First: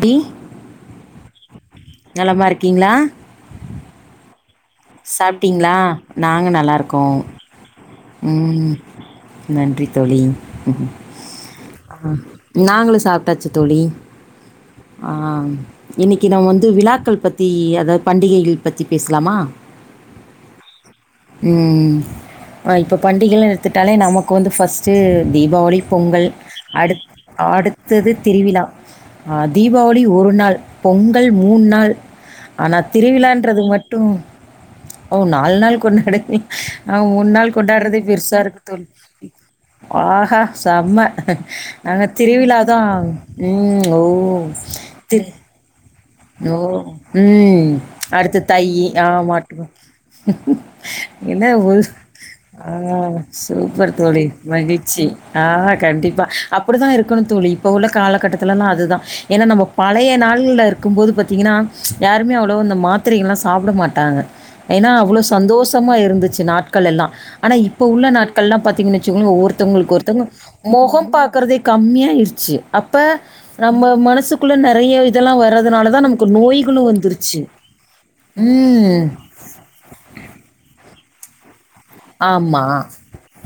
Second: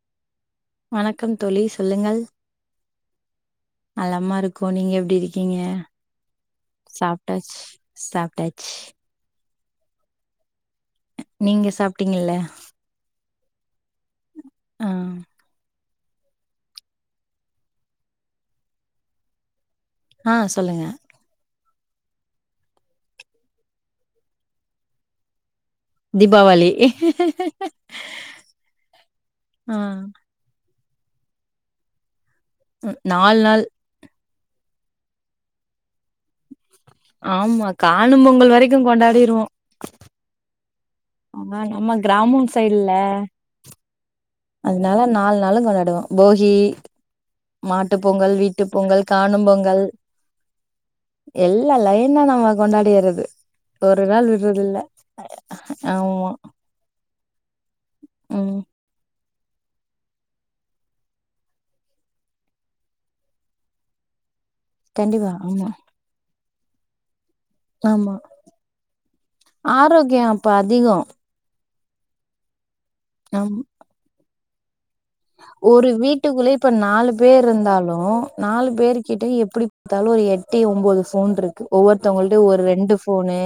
D வணக்கம் தோழி சொல்லுங்கள். மா இருக்கீங்ளா? நலமா இருக்கோ நீங்க எப்டி இருக்கீங்க? சாப்ட்டீங்களா நாங்க நல்லாருக்கோ சாப்ட்டாச்சு. சாப்ட்டாச்சு ம் நன்றி தோழி. அ நீங்க அ சாப்ட்டீங்கல்ல நாங்ளு சாப்ட்டாச்சு தோழி. ஆ இன்னிக்கி நாம் வந்து விழாக்கள் பத்தி அதாவ் பண்டிகைகள் பத்தி பேசலாமா? ஆ சொல்லுங்க. ம் அ இப்போ பண்டிகை எல்லா எடுத்துட்டாலே நமக்கு வந்து ஃபஸ்ட்டு தீபாவளிப் பொங்கல் தீபாவளி அடுத் அடுத்தது திருவிழா அ ஆ ம், தீபாவளி ஒரு நாள் பொங்கல் மூன் நாள் ஆனா நாலு திருவிழான்றது நாள் மட்டு ஓ நால் நாள் கொண்டாடுவி அ மூன் நாள் ஆமா கொண்டாட்றதே காணும் பெருசா பொங்கல் இருக்கு வரைக்கு தோழி கொண்டாடிருவோ ஆஹா செம்ம ஆனா நம்ம நாங்க கிராமம் திருவிழாதா ம் ஓ அதுனால திரு நால் நாளு கொண்டாடுவோ. போகி ஓ ம் மாட்டு பொங்கல் அடுத்து வீட்டு தையி பொங்கல் ஆ காணும் மாட்டு பொ பொங்கல் என்ன எல்லா ஒரு லைனா நம்ம ஆ கொண்டாடிறது சூப்பர் ஒரு தோழி நாள் விடுறது இல்ல மகிழ்ச்சி. ஆ கண்டிப்பா ஆமா அப்பிடிதா இருக்கணு தோழி இப்ப உள்ள ம் காலகட்டத்துலல்லா அதுதா. ஏனா நம்ம பழைய நாள்ல இரு க்கும்போது பாத்தீங்கனா யாருமே அவ்வளவா அந்த மாத்திரைகள்லா சாப்ட மாட்டாங்க. ஏனா அவ்ளோ கண்டிப்பா ஆமா சந்தோஷமா இருந்துச்சு நாட்கள் எல்லா. ஆனா இப்ப உள்ள ஆமா நாட்கள்லா பாத்தீங்கன் வெச்சுகோங்ள ஒருத்தவுங்குளுக்கு ஒருத்தவுங்க ஆரோக்கியம் அப்ப அதிகோ மொகோ பா க்கறதே கம்மியாயிருச்சி அப்ப ஆம் நம்ப மனசுக்குள்ள நெறைய இதெல்லா ஒரு வீட்டுக்குள்ளயே இப்ப நாலு பேர்ருந்தாலு நாலு பேர் ம். கிட்ட எப்பிடி த்தாலு எட்டி ஒம்போது ஃபோன்ருக் ஒவ்வொருத்தவங்ள்ட்டியு ஒரு ஆமா. ரெண்டு ஃபோனு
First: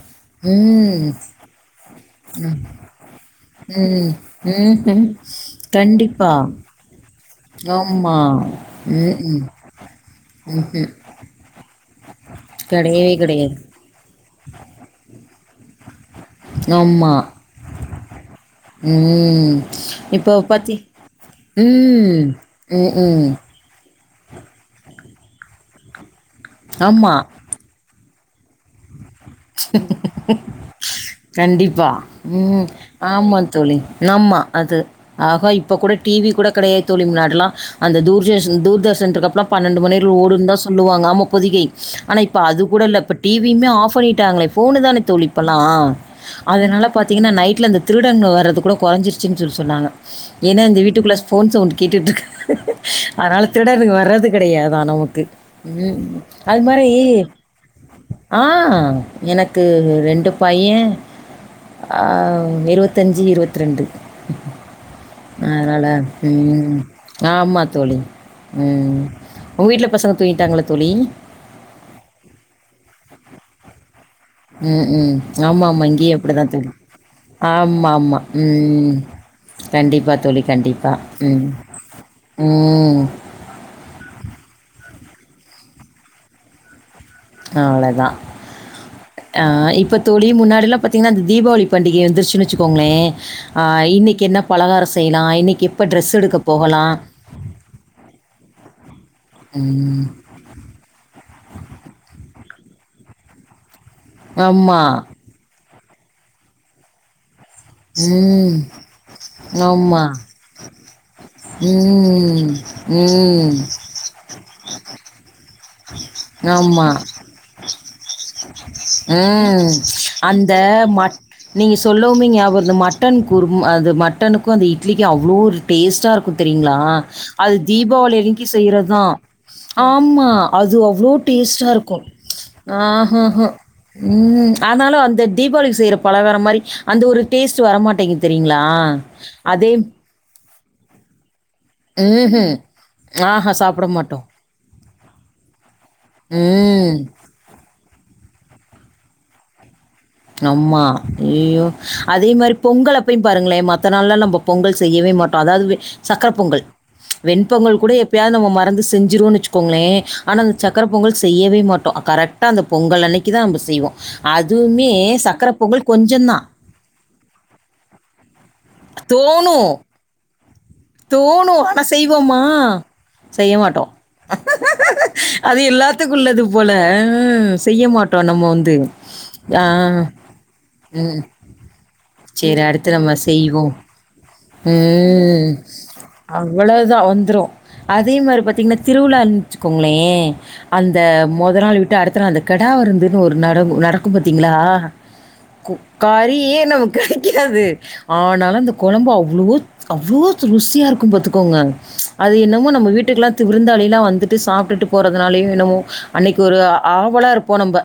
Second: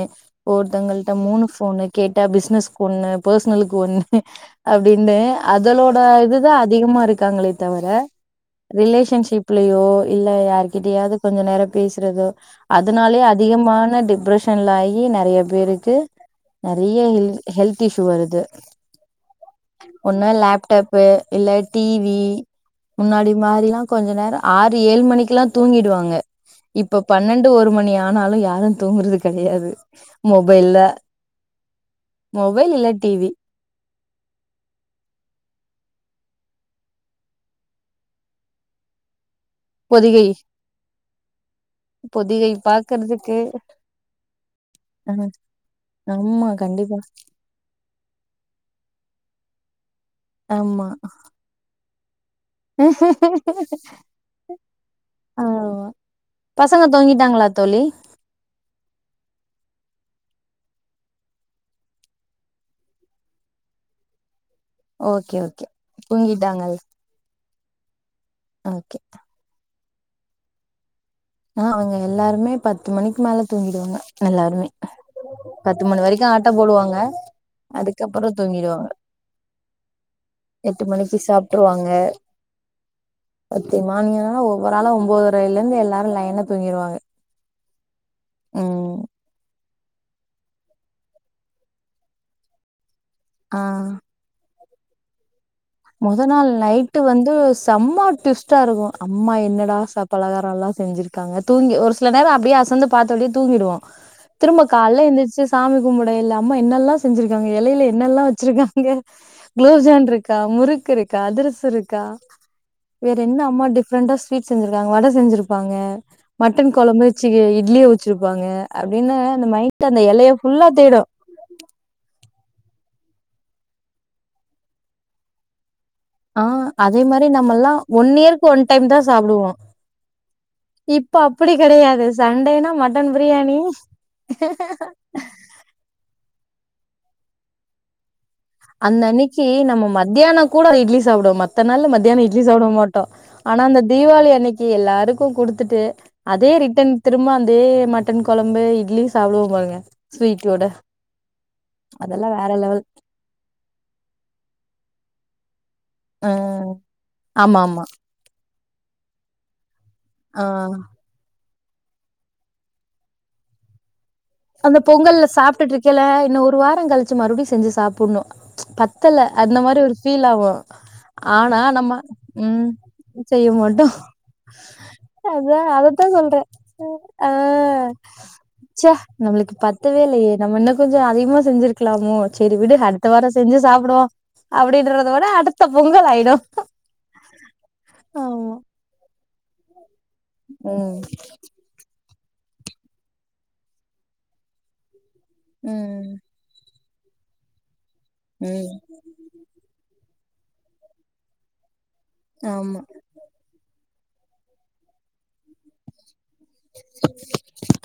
ம். ஒவ்வொருத்தங்கள்ட்ட மூணு ஃபோனு கேட்டா பிசினஸ்க் ஒன்னு பெர்சனலுக்கு ம். ஒன்னு ம்ஹ்ம். அப்டின்ட்டு அதலோட கண்டிப்பா. இது தா அதிகமா இருக்காங்களே தவிர ஆமா. ம்ஹ்ம். ரிலேஷன்ஷிப்லயோ இல்ல யாருகிட்டயாவது கொஞ்ச நேரம் பேசுறதோ கிடையவே அதுனாலயே கிடையாது. அதிகமான டிப்ரஷன் த ஆகி நெறைய பேருக்கு நெறைய ஆமா. ஹெல்த் இஷ்யூ வருது ம் ஒன்னு இப்போ பாத்தி லேப்டாப்பு இல்ல டீவி ம். ம்ஹ்ம். முன்னாடி மாரில்லா கொஞ்ச நேர ஆறு ஏழு மணிக்கெல்லா தூங்கிடுவாங்க இப்ப ஆமா. பன்னெண் டு ஒரு மணி ஆனாலு யாரு தூங்கறது கெடையாது மொபைல்ல கண்டிப்பா. ம். மொபைல் இல்ல டிவி ஆமா தோழி நம்மா அது ஆக இப்ப கூட டீவிக் கூட கடையாது தோழி முன்னாடிலா அந்த தூதஷன் தூர்தர்ஷன் இருக்கப்பல்லா பன்னெண்டு மணிவர்லியு பொதிகை ஓடுனுதா சொல்லுவாங்க ஆமா பொதிகை ஆனா இப்ப பொதிகை அது கூட இல்ல இப்ப பாக்குறதுக்கு டீவியுமே ஆஃப் பண்ணி ட்டாங்களே ஃபோனு தானே அ தோழி இப்பல்லா ஆமா அதனால கண்டிப்பா பாத்தீங்கன்னா நைட்ல அந்த திருடங்க வர்றது கூட கொறஞ்சிருச்சின்னு சொல்லி சொன்னாங்க ஏன்னா இந்த ஆமா வீட்டுக்குள்ளே ஃபோன் சவுண்டு கேட்டுட்டுருக்கு அதனால திருடனுங்க வர்றது கெடையாதான் நமக்கு ஆமா ம் அது பசங்க மாரி தூங்கிட்டாங்களா தோழி ஆ எனக்கு ரெண்டு பைய ஆ ம் இருவத்தஞ்சி இருவத்ரெண்டு ஓகே ஓகே அதனால ம் தூங்கிட்டாங்கள் ஆமா தோழி ஓகே ம் உங்க வீட்ல பசங்க தூங்கிட்டாங்களா தோழி ஆ அவங்க எல்லாருமே பத்து மணிக்கு மேல தூங்கிடுவாங்க எல்லாருமே ம் ம் பத்து ஆமாமா மணி இங்கியு வரைக்கு அப்டித்தா ஆட்ட தோழி போடுவாங்க ஆமாமா அதுக்கப்புறோ தூங்கிடுவாங்க ம் கண்டிப்பா தோழி எட்டு கண்டிப்பா மணிக்கு ம் சாப்ட்ருவாங்க ம் பத்து மாரி ஆனா ஒவ்வொராளா ஒம்போதரையல இருந்து எல்லாரு லைனா தூங்கிருவாங்க ஆ அவ்வளதா ம் ஆ இப்பத் தோழி முன்னாடில்லா பாத்தீங்கன்னா அந்த தீபாவளி பண்டிகை வந்துருச்சுன்னு வெச்சுக்கோங்களே ஆ இன்னைக்கு என்ன பலகார செய்லா இன்னைக்கி மொத நாள் நைட்டு வந்து செம்மா டுவிஸ்ட்டா இருக்கும் அம்மா என்னடா சா ம். பலகார ல்லா செஞ்சிருக்காங்க தூங்கி ஒரு சில நேரம் அப்டியே அசந்து பாத்து அப்டியே தூங்கிருவோ திரும்ப ஆமா. கால எந்திரிச்சு சாமி கும்பிடயில அம்மா என்னெல்லா செஞ்சிருக்காங்க எலையில என்னெல்லா ம். வச்சிருக்காங்க ஆமா. குளோப்ஜான் இருக் கா முறுக்கு இருக்கா அதிரசு இருக்கா ம். வேற என்ன ம். அம்மா டிஃப்ரெண்டா ஸ்வீட் செஞ்சிருக்காங்க வட செஞ்சிருப்பாங்க மட்டன் ஆமா. கொழம்புச்சி இட்லிய வெச்சிருப்பாங்க அப்டின்னு அந்த ம் மைட்டு அந்த எலைய ஃபுல்லா தேடும் நீங்க சொல்லவுமே ஞாபக வருது இந்த மட்டன் குருமா அந்த மட்டனுக்கு அந்த இட்லிக்கு அவ்வளோ ஒரு டேஸ்ட்டா இருக்கும் கு ஆ தெரியுங்களா அதே மாரி அது நம்மல்லா ஒன் தீபாவளிக்கு அன்னைக்கு இயர்க்கு ஒன் டைம் தா செய்றதுதா சாப்டுவோ ஆமா அது அவ்வளோ இப்ப அப்டி டேஸ்ட்டா இருக்கு கெடையாது சண்டேனா ஆ மட்டன் ஹ ஹ பிரியாணி ம் ஆனாலு அந்த தீபாவளிக்கு செய்கிற பலகாரம் மாரி அந்த ஒரு டேஸ்ட் வரமாட்டேங்குது தெரியுங்களா அதே மத்தியான கூடோ இட்லி சாப்டுவ மத்த நாள்ல மத்தியான இட்லி ம்ஹ்ம். சாப்புட மாட்டோ ஆஹா ஆனா அந்த சாப்பிட மாட்டோம். தீபாவளி அன்னைக்கு எல்லாருக்கு குடுத்துட்டு அதே ரிட்டன் ம். திரும்ப அதே மட் டன் கொழம்பு இட்லி சாப்டுவோ பாருங்க ஸ்வீட்டோட ஆமா ஐய்யயோ அதெல்லா அதே வேற மாரி லெவல் பொங்கல ப்பையு பாருங்களே மத்த நாள்லல்லா நம்ம பொங்கல் செய்யவே மாட்டோ அதாவது வெ ஆ சக்கரப் பொங்கல் ஆமா வெண்பொங்கல் ஆமா கூட எப் எப்பயாவது நம்ம மறந்து செஞ்சிருவோனு வச்சுக்கோங்களே ஆனா அந்தச் ஆ சக்கர பொங்கல் செய்யவே மாட்டோ கரட்டா அந்த பொங்கல் அன்னக்கி தா நம்ப செய்வோ அது அந்த பொங்கல்ல சாப்டுட்டு இருக்கைல இன்ன ஒரு வாரோ கழிச்சு மறுபடியு செஞ்சு சாப்புன்னு பத்தல அந்த தோணும் மாரி ஒரு ஃபீல் ஆவு ஆனா தோணும். நம்ம செய்வோமா? ம் செய்ய மட்டோ அதா அது அததா எல்லாத்துக்கும் சொல்ற உள்ளது போல. ஆ அ செய்ய மாட்டோம் நம்ம வந்து. ச்ச நம்மளுக்கு பத்தவே ஆ. இல்லயே நம்ம இன்னு கொஞ்சோ அதிகமா செஞ்சிருக் க்கலாமோ செரி சேரி விடு அடுத்து அடுத்த நம்ம வாரோ செஞ்சு செய்வோம். சாப்புடுவோ ம் அவ்வளோதா வந்துரு அதே மார் ஆமா பாத்திங்ன்னா திருவிழான்னு வெச்சுக்கோங்களே அந்த ம் மொத நாள் விட் ட்டு அடுத்த நாளு கடா வருந்துன்னு ஒரு நரகோ நடக்கு பாத்திங்களா கு ம் கரியே நமக்கு கிடைக்காது ஆனாலு அந்த ம் கொழம்பு அவ்ளோ அவ்ளோ ருசியா இருக்கு பாத்துக்கோங்க அது என்னமோ ஆமா நம்ம வீட்டுக்குலா த்து விருந்தாளிலா வந்துட்டு சாப்ட்டுட்டு போறதுனாலயோ என்னவோ அன்னைக்கு ஒரு ஆவலா இருப்போ நம்ப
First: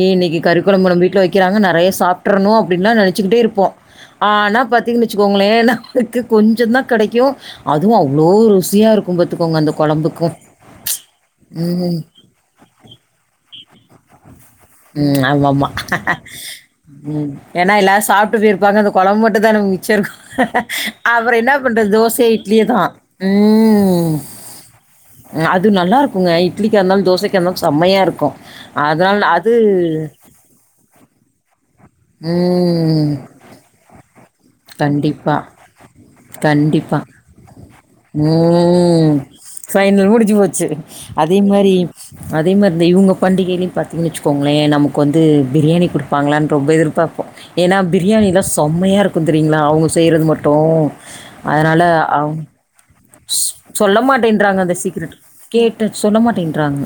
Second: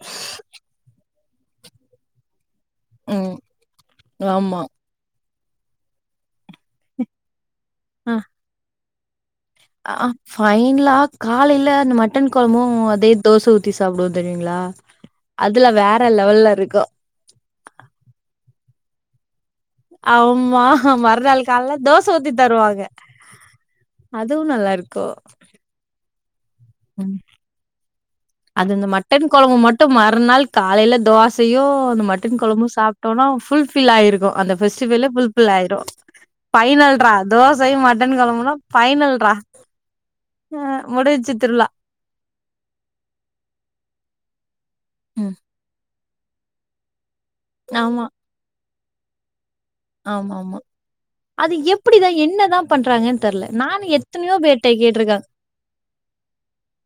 இன்னிக்கி கறிக்கொழம்பு நம்ப வீட்டுல வக்கிறாங்க நறையா சாப் ட்ரணு அப்டின்லா ம் நெனச்சுக்கிட்டே இருப்போ ஆனா ஆமா பா த்திங்கனு வச்சுக்கோங்களே நமக்கு கொஞ்சோ தா கெடைக்கு அதுவு ஆ அவ்ளோ ருசியா இருக்கு பாத்துக்கோங்க அந்த ஆ கொழம்புக்கு ஃபைன்லா காலைல அந்த மட்டன் கொழம்பு அதே தோச ஊத்தி சாப்புடுவோ தெரியுங்களா ம். ஆமாமா. அதுல வேற லெவல்ல இருக்கு ம் ஏன்னா எல்லாரு சாப்டது இருப்பாங்க அந்த கொழம்பு மட்டுதான ஊ ச்செர்க்கோ ஆமா அப்பறோ மறுநாள் என்னா கால்ல பண்றது தோச ஊத்தி இட்லியேதா தருவாங்க ம் அதுவு நல்லா இருக்கு அது நல்லா இருக்குங்க இட்லிக்கா இருந்தாலு ம் தோசைக்கா இருந்தாலு செம்மையா இருக்கு அது இந்த மட்டன் கொழம்பு மட்டு மறுநாள் காலையில தோசையு அந்த மட்டன் குழம்பு ம். சாப்டோனா ஃபுல் ஃபில் ஆயிருக்கு அந்த ஃபெஸ்டிவலே ஃபுல் கண்டிப்பா. ஃபில்லாயிரு கண்டிப்பா. பைனல்ரா தோசயு மட்டன் கொழம்புனா ம். பைனல்ரா ஃபைனல் முடிஞ்சு போச்சு அதே மாறி அதே மார் த இவுங்க பண்டிகையிலயு பாத்திங்ன்னு வெச்சுக்கோங்களே நமக்கு வந்து ம் பிரியாணி குடு ப்பாங்கலானு ரொம்ப எதிர்பாப்போ ஏன்னா ஆமா பிரியாணிலா செம்மையா இருக்கு தெரியுங்களா அவுங்க செய்றது ஆமாமா மட்டு அது அதனால எப்டிதா அவ என்னதா பண்றாங்கன்னு தெர்ல நானு எத்தனையோ பேர்ட்ட கேட்ருக்க கேட்ட சொல்ல மாட்டின்றாங்க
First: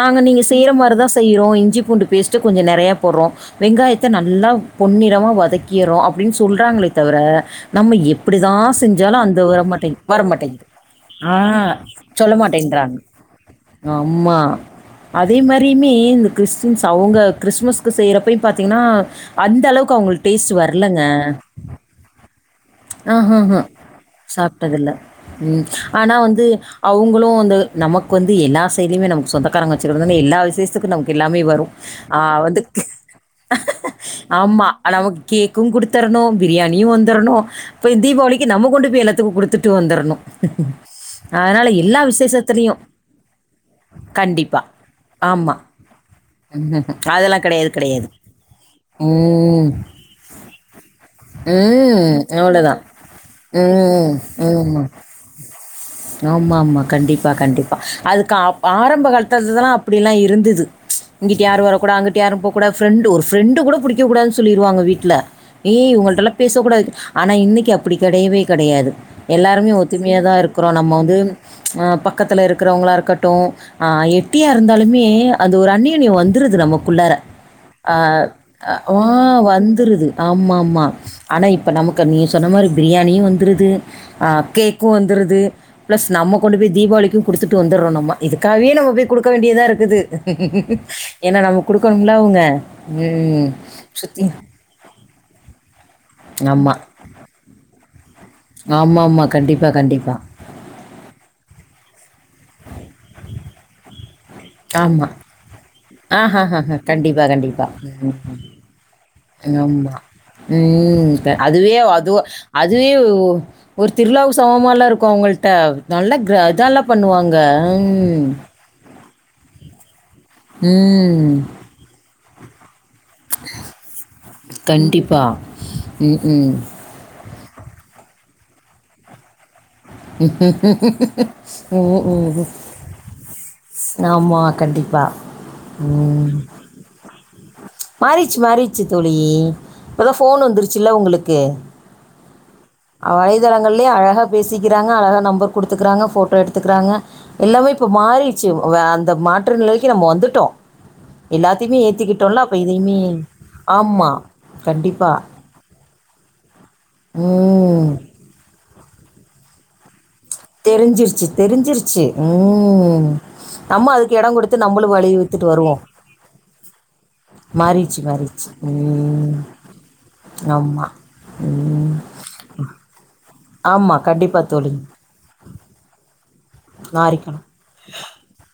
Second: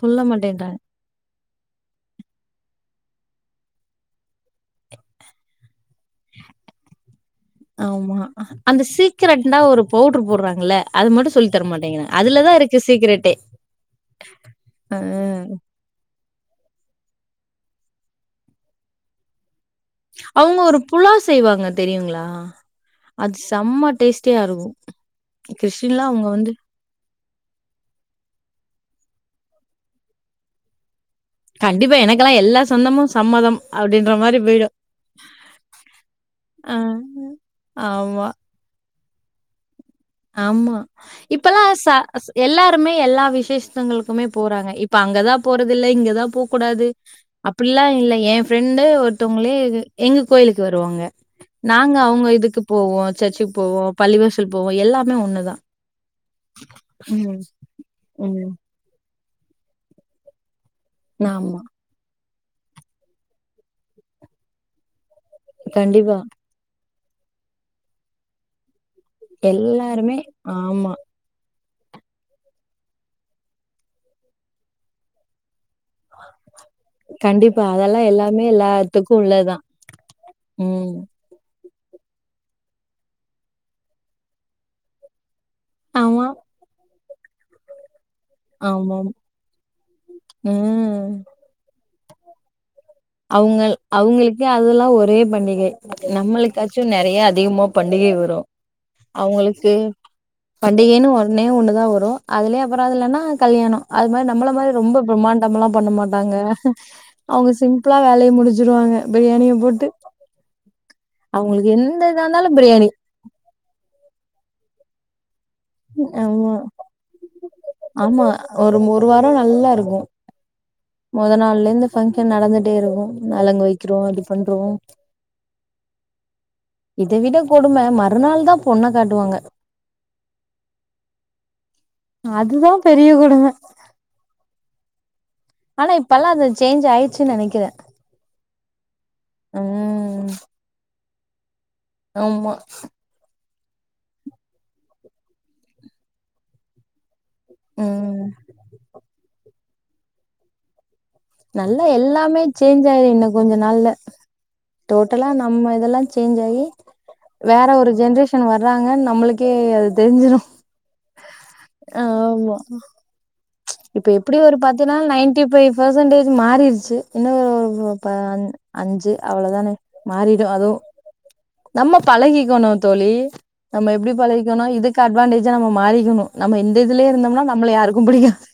சொல்ல நீங்க செய்யிற மாட்டேன்றாங்க மார்தா செய்றோ இஞ்சி பூண்டு பேஸ்டு கொஞ்சோ நெறையா போடுறோ வெங்காயத்த நல்லா பொன்னிறமா வதக்கீரோ அப்டின்னு சொல்றாங்களே தவர நம்ம ஆமா எப்படி தா அந்த செஞ்சாலு அந்த சீக்ரெட்னா ஒரு வரமாட்டேங் வர பவுடர் மாட்டேங்குது போடுறாங்கல்ல அது மட்டு ஆ சொல்லி தர மாட்டேங்கிறாங்க சொல்ல அதுலதா இருக்கு மாட்டேன்றாங்க சீக்ரெட்டே அம்மா அ அதே மாறியுமே இந் கிறிஸ்டின்ஸ் அவுங்க கிறிஸ்மஸ்க்கு செய்றப்பயு பாத்திங்கன்னா அந்த அளவுக்கு அவங்களுக்கு டேஸ்ட் அவுங்க ஒரு வரலங்க புலா செய்வாங்க தெரியுங்களா ஆ அது ஹ ஹ செம்ம டேஸ்ட்டியா இருக்கு சாப்ட்டதுல்ல ம் கிறிஸ்டின்லா ஆனா அவங்க வந்து அவுங்களு வந்து நமக்கு வந்து எல்லா சைடுலயுமே நமக்கு சொந்தக்காரங்க வச்சுக்கறதுந்து எல்லா விசேஷத்துக்கு நமக்கு எல்லாமே வரு கண்டிப்பா ஆ எனக்கெல்லா எல்லா வந்து சொந்தமு சம்மதம் அப்டின்ற மாரி ஆமா போயிடு நமக்கு கேக்கு குடுத்தரணு ஆ பிரியாணியு வந்தரணு போய் ஆமா தீபாவளிக்கு நம்ம கொண்டு போய் எல்லாத்துக்கு குடுத்துட்டு வந்தர்னு ஆமா இப்பல்லா ச ஸ் விசேஷத்துலயும் எல்லாருமே எல்லா விசேஷத்தங்களுக்குமே கண்டிப்பா. போறாங்க இப் ப அங்கதா ஆமா. போறது இல்ல இங்கதா போக் கூடாது ம்ஹ்ஹ்ம். அதெல்லாம் கெடையாது, அப்பிடிலா கெடையாது. இல்ல ஏ ஃப்ரெண்டு ஒருத்தொங்களே ம். எங்க கோயிலுக்கு வருவாங்க ம் உங்க இதுக்கு அவ்ளதான். போவோ சர்ச்சுக்கு போவோ பள்ளிவாசல் போவோ எல்லாமே ஒண்ணுதா ஆமாமா கண்டிப்பா கண்டிப்பா அதுக்கு ம். அப்ப ஆரம்ப காலத் துதலா அப்டியில்லா இருந்துது இங்கிட்டு ஆமா. யாரு வர கூடா அங்கிட்டு இங்க யாரு போ கூடாது ஃப்ரெண்டு ஒரு கூட ஃப்ரெரண்டு கூட புடிக்க கூடாது சொல்லிருவாங்க வீட்ல ஏய் கண்டிப்பா. இவுங்கள்டல்லா பேசக்கூடாது ஆனா இன்னக்கி அப்புடி கெடையவே கெடையாது எல்லாருமே ஒத்துமையாத்தா இருக்கிறோ நம்ம வந்து அ பக்கத்துல இருக்குறவுங்களா இருக்கட்டு ஆ எப்டியா இருந்தாலுமே அது ஒரு அன்யுனியோ வந்துருது நமக்குள்ளார கண்டிப்பா. அ அதெல்லாம் எல்லாமே எல்லாத்துக்கும் ஓவ் உள்ளதுதான். வந்துருது ஆமா ஆமா ம். ஆனா இப்ப நமக்கு நீ சொன்ன மாரி பிரியாணியு வந்துருது ஆ கேக்கு வந்துருது பிளஸ் ஆமா, நம்ம கொண்டுப்போய் தீபாவளிக்கு குடுத்துட்டு வந்துறோ நம்ம இதுக்காவே நம்ம ஆமாம். போய் குடுக்க வேண்டியதா இருக்குது ம். ஏன்னா நம்ம குடுக்கணுமில்ல அவுங்க அவுங்கள் அவுங்களுக்கே அதெல்லா ஒரே பண்டிகை ஆமா. நம்மளுக்காச்சு நெறைய அதிகமா பண்டிகை வரு ஆமாமா. கண்டிப்பா, அவுங்களுக்கு கண்டிப்பா. பண்டிகையின்னு ஒன்னே ஒண்னுதா வரு அதுலயே அப்புற இல்லன்னா கல்யாணோ அது மாரி நம் நம்மள மாரி ரொம்ப ஆமா. பிரம்மாண்டமாலா பண்ண மாட்டாங்க ஆஹஹஹ. கண்டிப்பா, அவுங்க கண்டிப்பா. சிம் பிள்ளா ம். வேலைய முடிசுடுவாங்க பிரியாணிய போட்டு ஆமா. ம் அவங்களுக்கு அதுவே எந்த அது ஒ இதா இருந்தாலு பிரியாணி அதுவே ஒரு திருழாவு சமமால்ல இருக்கு அவுங்கள்ட்ட நல்ல கெ ஆமா இதால்லா பண்ணுவாங்க ம் ஆமா ஒரு மொரு வாரம் நல்லா இருக்கு மொத ம். நாள் இருந்து ஃபங்ஷன் நடந்துடே இருக்கு நலுங்கு வைக்குறோ இது பண்றோ பா ம் ம் இத விட கொடும மறுநாள் தா பொண்ன காட்டுவாங்க ம் ம் அதுதா பெரிய கொடும ஆமா கண்டிப்பா ஆனா இப்பல்லா ம் அது சேஞ்ச் ஆயிடுச்சுன்னு நெனைக்கிறே மாறிச்சி மாறிச்சி தோழி இப்போ தா ம் போன் வந்துருச்சுல உங்களுக்கு ஆமா வலைதளங்கள்ளே அழகா பேசிக்கிறாங்க அழகா நம்பர் குடுத்துக்கறாங்க போட்டோ எடுத்துக்கிறாங்க எல்லாவே இப்ப ம் மாறிச்சு அந்த மாற்று நிலைக்கு நம்ம வந்துட்டோ எல்லாத்தையுமே நல்லா எல்லாமே ஏத்திக்கிட்டோல அப்ப சேஞ்ச் இதையுமே ஆயிரு இன்னு கொஞ்ச நாள்ல ஆமா கண்டிப்பா டோட்டலா நம்ம இதெல்லா சேஞ்ச் ஆயி ம் வேற ஒரு ஜென்ரேஷன் வர்றாங்க நம்மளுக்கே அது தெரிஞ்சிரு தெரிஞ்சிருச்சு தெரிஞ்சிருச்சு ஆமா ம் நம்ம இப்ப அதுக்கு இடம் எப்டி ஒரு கொடுத்து பத்து நம்மளும் நாள் வழி நைன்டி வித்துட்டு ஃபைவ் வருவோம் பெர்சன்டேஜ் மா மாறிச்சு இன்னு மாறிடுச்சு ப மாறிடுச்சு அஞ்சு ம் அவ்ளோ தான மாறிடு அதுவு ஆமாம் நம்ம ம் பழகிக்கணு தோழி நம்ப ஆமாம் எப்டி கண்டிப்பாக பழகிக்கணு தோழி இது அட்வான்டேஜா நம்ம மாறிக்கணு நம்ம இந்த இதுலையே மாறிக்கணும் இருந்தோன்னா நம்மள யாருக்கு புடிக்காது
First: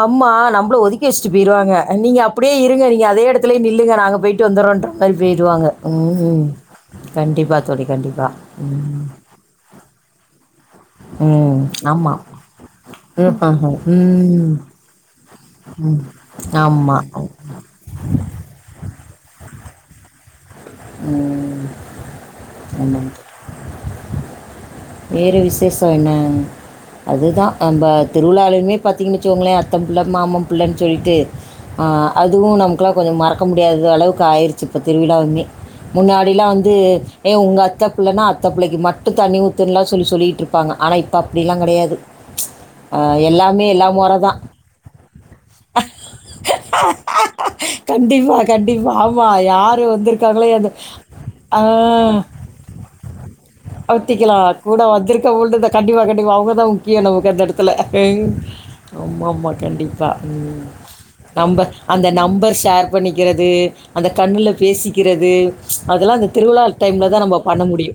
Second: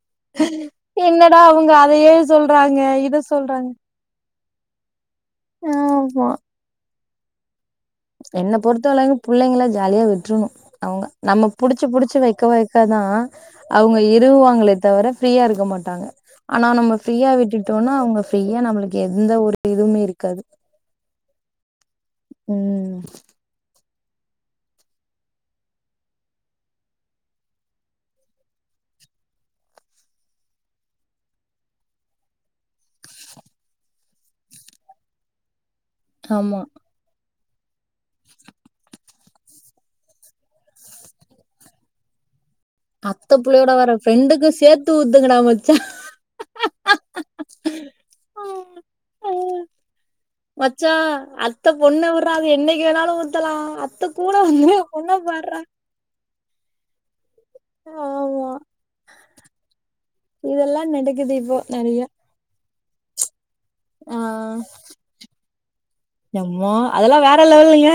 ஆமா. நம்பள ஒதுக்கி வச்சுட்டு என்னடா அவுங்க போயிருவாங்க. நீங்க அப்டியே இருங்க நீங்க அதே இடத்துலையே நில்லுங்க நாங்க போய்ட்டு வந்தறோன்ற மாரி போய்ருவாங்க ஆமா ம் கண்டிப்பா தோழி கண்டிப்பா. என்ன பொருத்த ம். அளவு புள்ளைங்கள ஜாலியா விட்றணு அவுங்க நம்ம ம். புடிச்சு ஆமா. புடிச்சு வைக்க வைக்கதா ம். அவுங்க ம். இருவுவாங்களே தவர ஃப்ரீயா இருக்க ம். மாட்டாங்க ஆனா ஆமா. நம்ம ஃப்ரீயா விட்டுட்டோனா அவுங்க ஃப்ரீயா நம்மளுக்கு எந்த ஒரு இதுவுமே இருக்காது ம் ம் ஆமா. வேறு விசேஷ என்ன அதுதா நம்ப திருவிழாலலுமே பாத்திங்கன்னு வச்சிக்கோங்களே அத்த புள்ள மாமன் புள்ளன்னு சொல்லிட்டு ஆ அதுவு நமக்குல்லா கொஞ்ச மறக்க முடியாத அளவுக்கு ஆயிருச்சு இப்ப திருவிழாவுமே முன்னாடில்லா ஆமா வந்து ஏ உங்க அத்த பிள்ளைனா அத்த பிள்ளைக்கு மட்டு தண்ணி ஊத்துன்லா சொல்லி சொல்லிட்டு இருப்பாங்க ஆனா இப்போ அப்டிலா கெடையாது அத்த புள்ளையோட வர தான் ஃப்ரெண்டுக்கு சேத்து ஊத்துங்கடா மச்சா கண்டிப்பா கண்டிப்பா ஆமா யாரு வந்துருக் மச்சா அத்த பொண்ணு விட்றா அது என்னைக்கு வேணாலு ஊத்தலா அத்த கூட வந்த பொண்ண பார்றா த்த [unintelligible] கண்டிவா கண்டிவா அவுங்க தா முக்கிய நமக்கு அந்த எடத் துல அயின் ஆமா ஆமா ஆமா கண்டிப்பா ம் இதெல்லா நடக்குது இப்போ நம்பர் நெறைய அந்த நம்பர் ஷேர் பண்ணிக்கறது அந்த கண்ணுல ஆ பேசிக்கறது அதுல்லா அந்த திருவிழா எம்மா டைம்ல அதெல்லா தா நம்ம வேற பண்ண லெவலுங்க முடியு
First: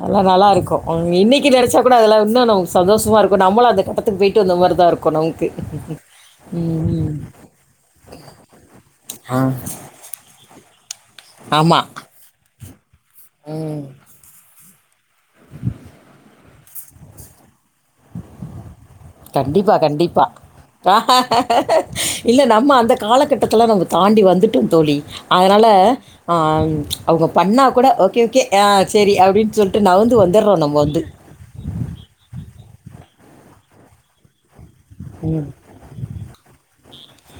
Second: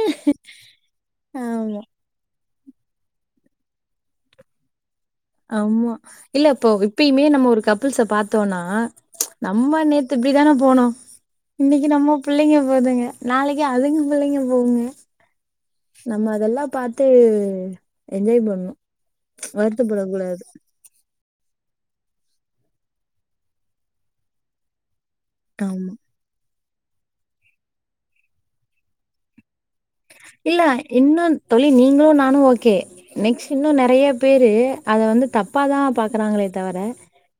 அதுல்லா நல்லாருக்கு இன்னைக்கு நெனச்சா ஆமா கூட அதெல்லா இன்னு சந்தோஷமா இருக்கு நம்மளு அந்த கட்டத்துக்கு போயிட்டு வந்த மாரிதா இருக்கு நம் ஆமா இல்ல இப்போ இப்பயுமே நம்ம ஒரு கப்புள்ஸ பாத்தோன்னா ஆ. நம்ம நேத் து இப்பி தானே போனோ ஆமா. இன்னைக்கு நம்ம புள்ளைங்க போகுதுங்க நாளைக்கு ம். அதுங்க புள்ளைங்க போவுங்க நம்ம அதெல்லா பாத்து என்ஜாய் பண்ணு கண்டிப்பா, கண்டிப்பா. வருத்தப்படக்கூடாது இல்ல நம்ம அந்த கால கட்டத்துல நம்ம தாண்டி வந்துட்டோ தோழி அதனால ஆமா ஆ அவுங்க பண்ணா கூட ஓகே ஓகே ஆ செரி அப்டின்னு சொல்ட்டு நவுந்து வந் இல்ல இன்னு தோழி நீங்களு நானு ஓகே நெக்ஸ்ட் இன்னு நெறைய பேரு அத வந்து தப்பா தா பாக்குறாங்களே தவிர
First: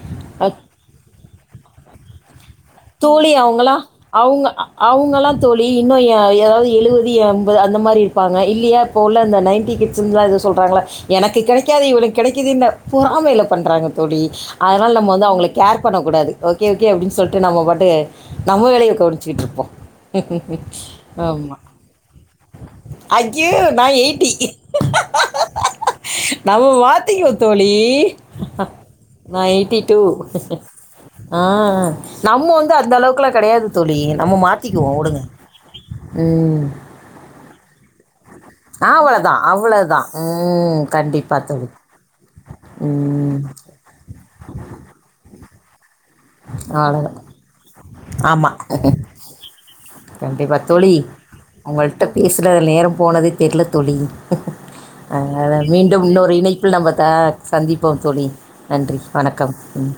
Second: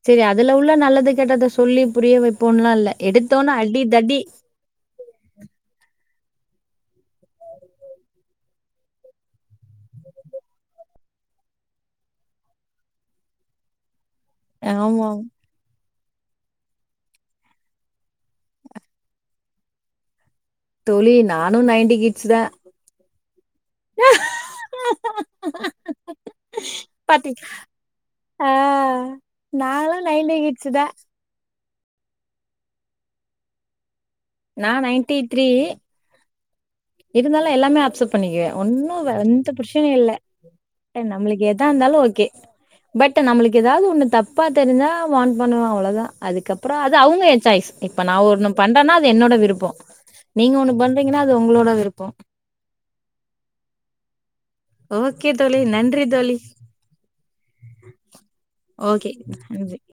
செரி அதுல உள்ள நல்லது கெட்டத சொல்லி புரிய வைப்போன்லா இல்ல தோழி எடுத்தோன அவுங்களா அடி தடி அவுங்க ஆ அவுங்களா தோழி இன்னு ஆ அதாது எழுவது எண்பது அந்த மாரி இருப்பாங்க இல்லியா இப்ப உள்ள அந்த நைன்டி கிட்ஸ்லா ஏதோ சொல்றாங்கல்ல எனக்கு கெடைக்காதது இவனுக்கு கெடைக்கிதுன்ன பொறாமையில பண்றாங்க தோழி அதனால ஆமா நம்ம வந்து அவுங்கள கேர் பண்ணக்கூடாது ஓகே ஓகே அப்டின்னு சொல் ட்டு நம்ம பாட்டு நம்ம வேலைய கவனிச்சுட்டு இருப்போ தோழி நானு நைன்டி கிட்ஸ் தா அய்யோ நா எயிட்டி நம்ம பாத்தி மாத்திக்குவோ தோழி ஆ நா எயிட்டி நாங்களு டு நைன்டி கிட்ஸ் தா ஆ நம்ம வந்து அந்த அளவுக்கல்லா கெடையாது தோழி நம்ம நா மாத்திக்குவோ நைன்டி உடுங்க த்ரீ ம் இருந்தாலு எல்லாமே அப்சர்வ் பண்ணிக்குவே ஆ, ஒன்னு வே அவ்வளவுதான் எந்த பிரச்சனையு அவ்வளோதான் இல்ல ம் கண்டிப்பாக நம்மளுக்கு எதா தோழி இருந்தாலு ஓகே பட் ம் நம்மளுக் ஏதா ஒன்னு தப்பா தெரிஞ்சா வான் பண்ணுவ அவுளோதா அதுக்கப்புறம் அது அவ்வளோதான் அவுங்க எ சாய்ஸ் இப்ப நா ஒண்ணு ஆமாம் பண்றேன்னா அது என்னோட விருப்போ நீங்க ஒண்ணு பண்றீங்கன்னா அது உங்களோட கிட்ட விருப்போ பேசுனதுல நேரம்போனதே தெர்ல தோழி ஓகே அதனால தோழி நன்றி மீண்டும் இன்னொரு தோழி இணைப்பில் நம்ம த சந்திப்போம் தோழி நன்றி ஓகே வணக்கம் நன்றி ம்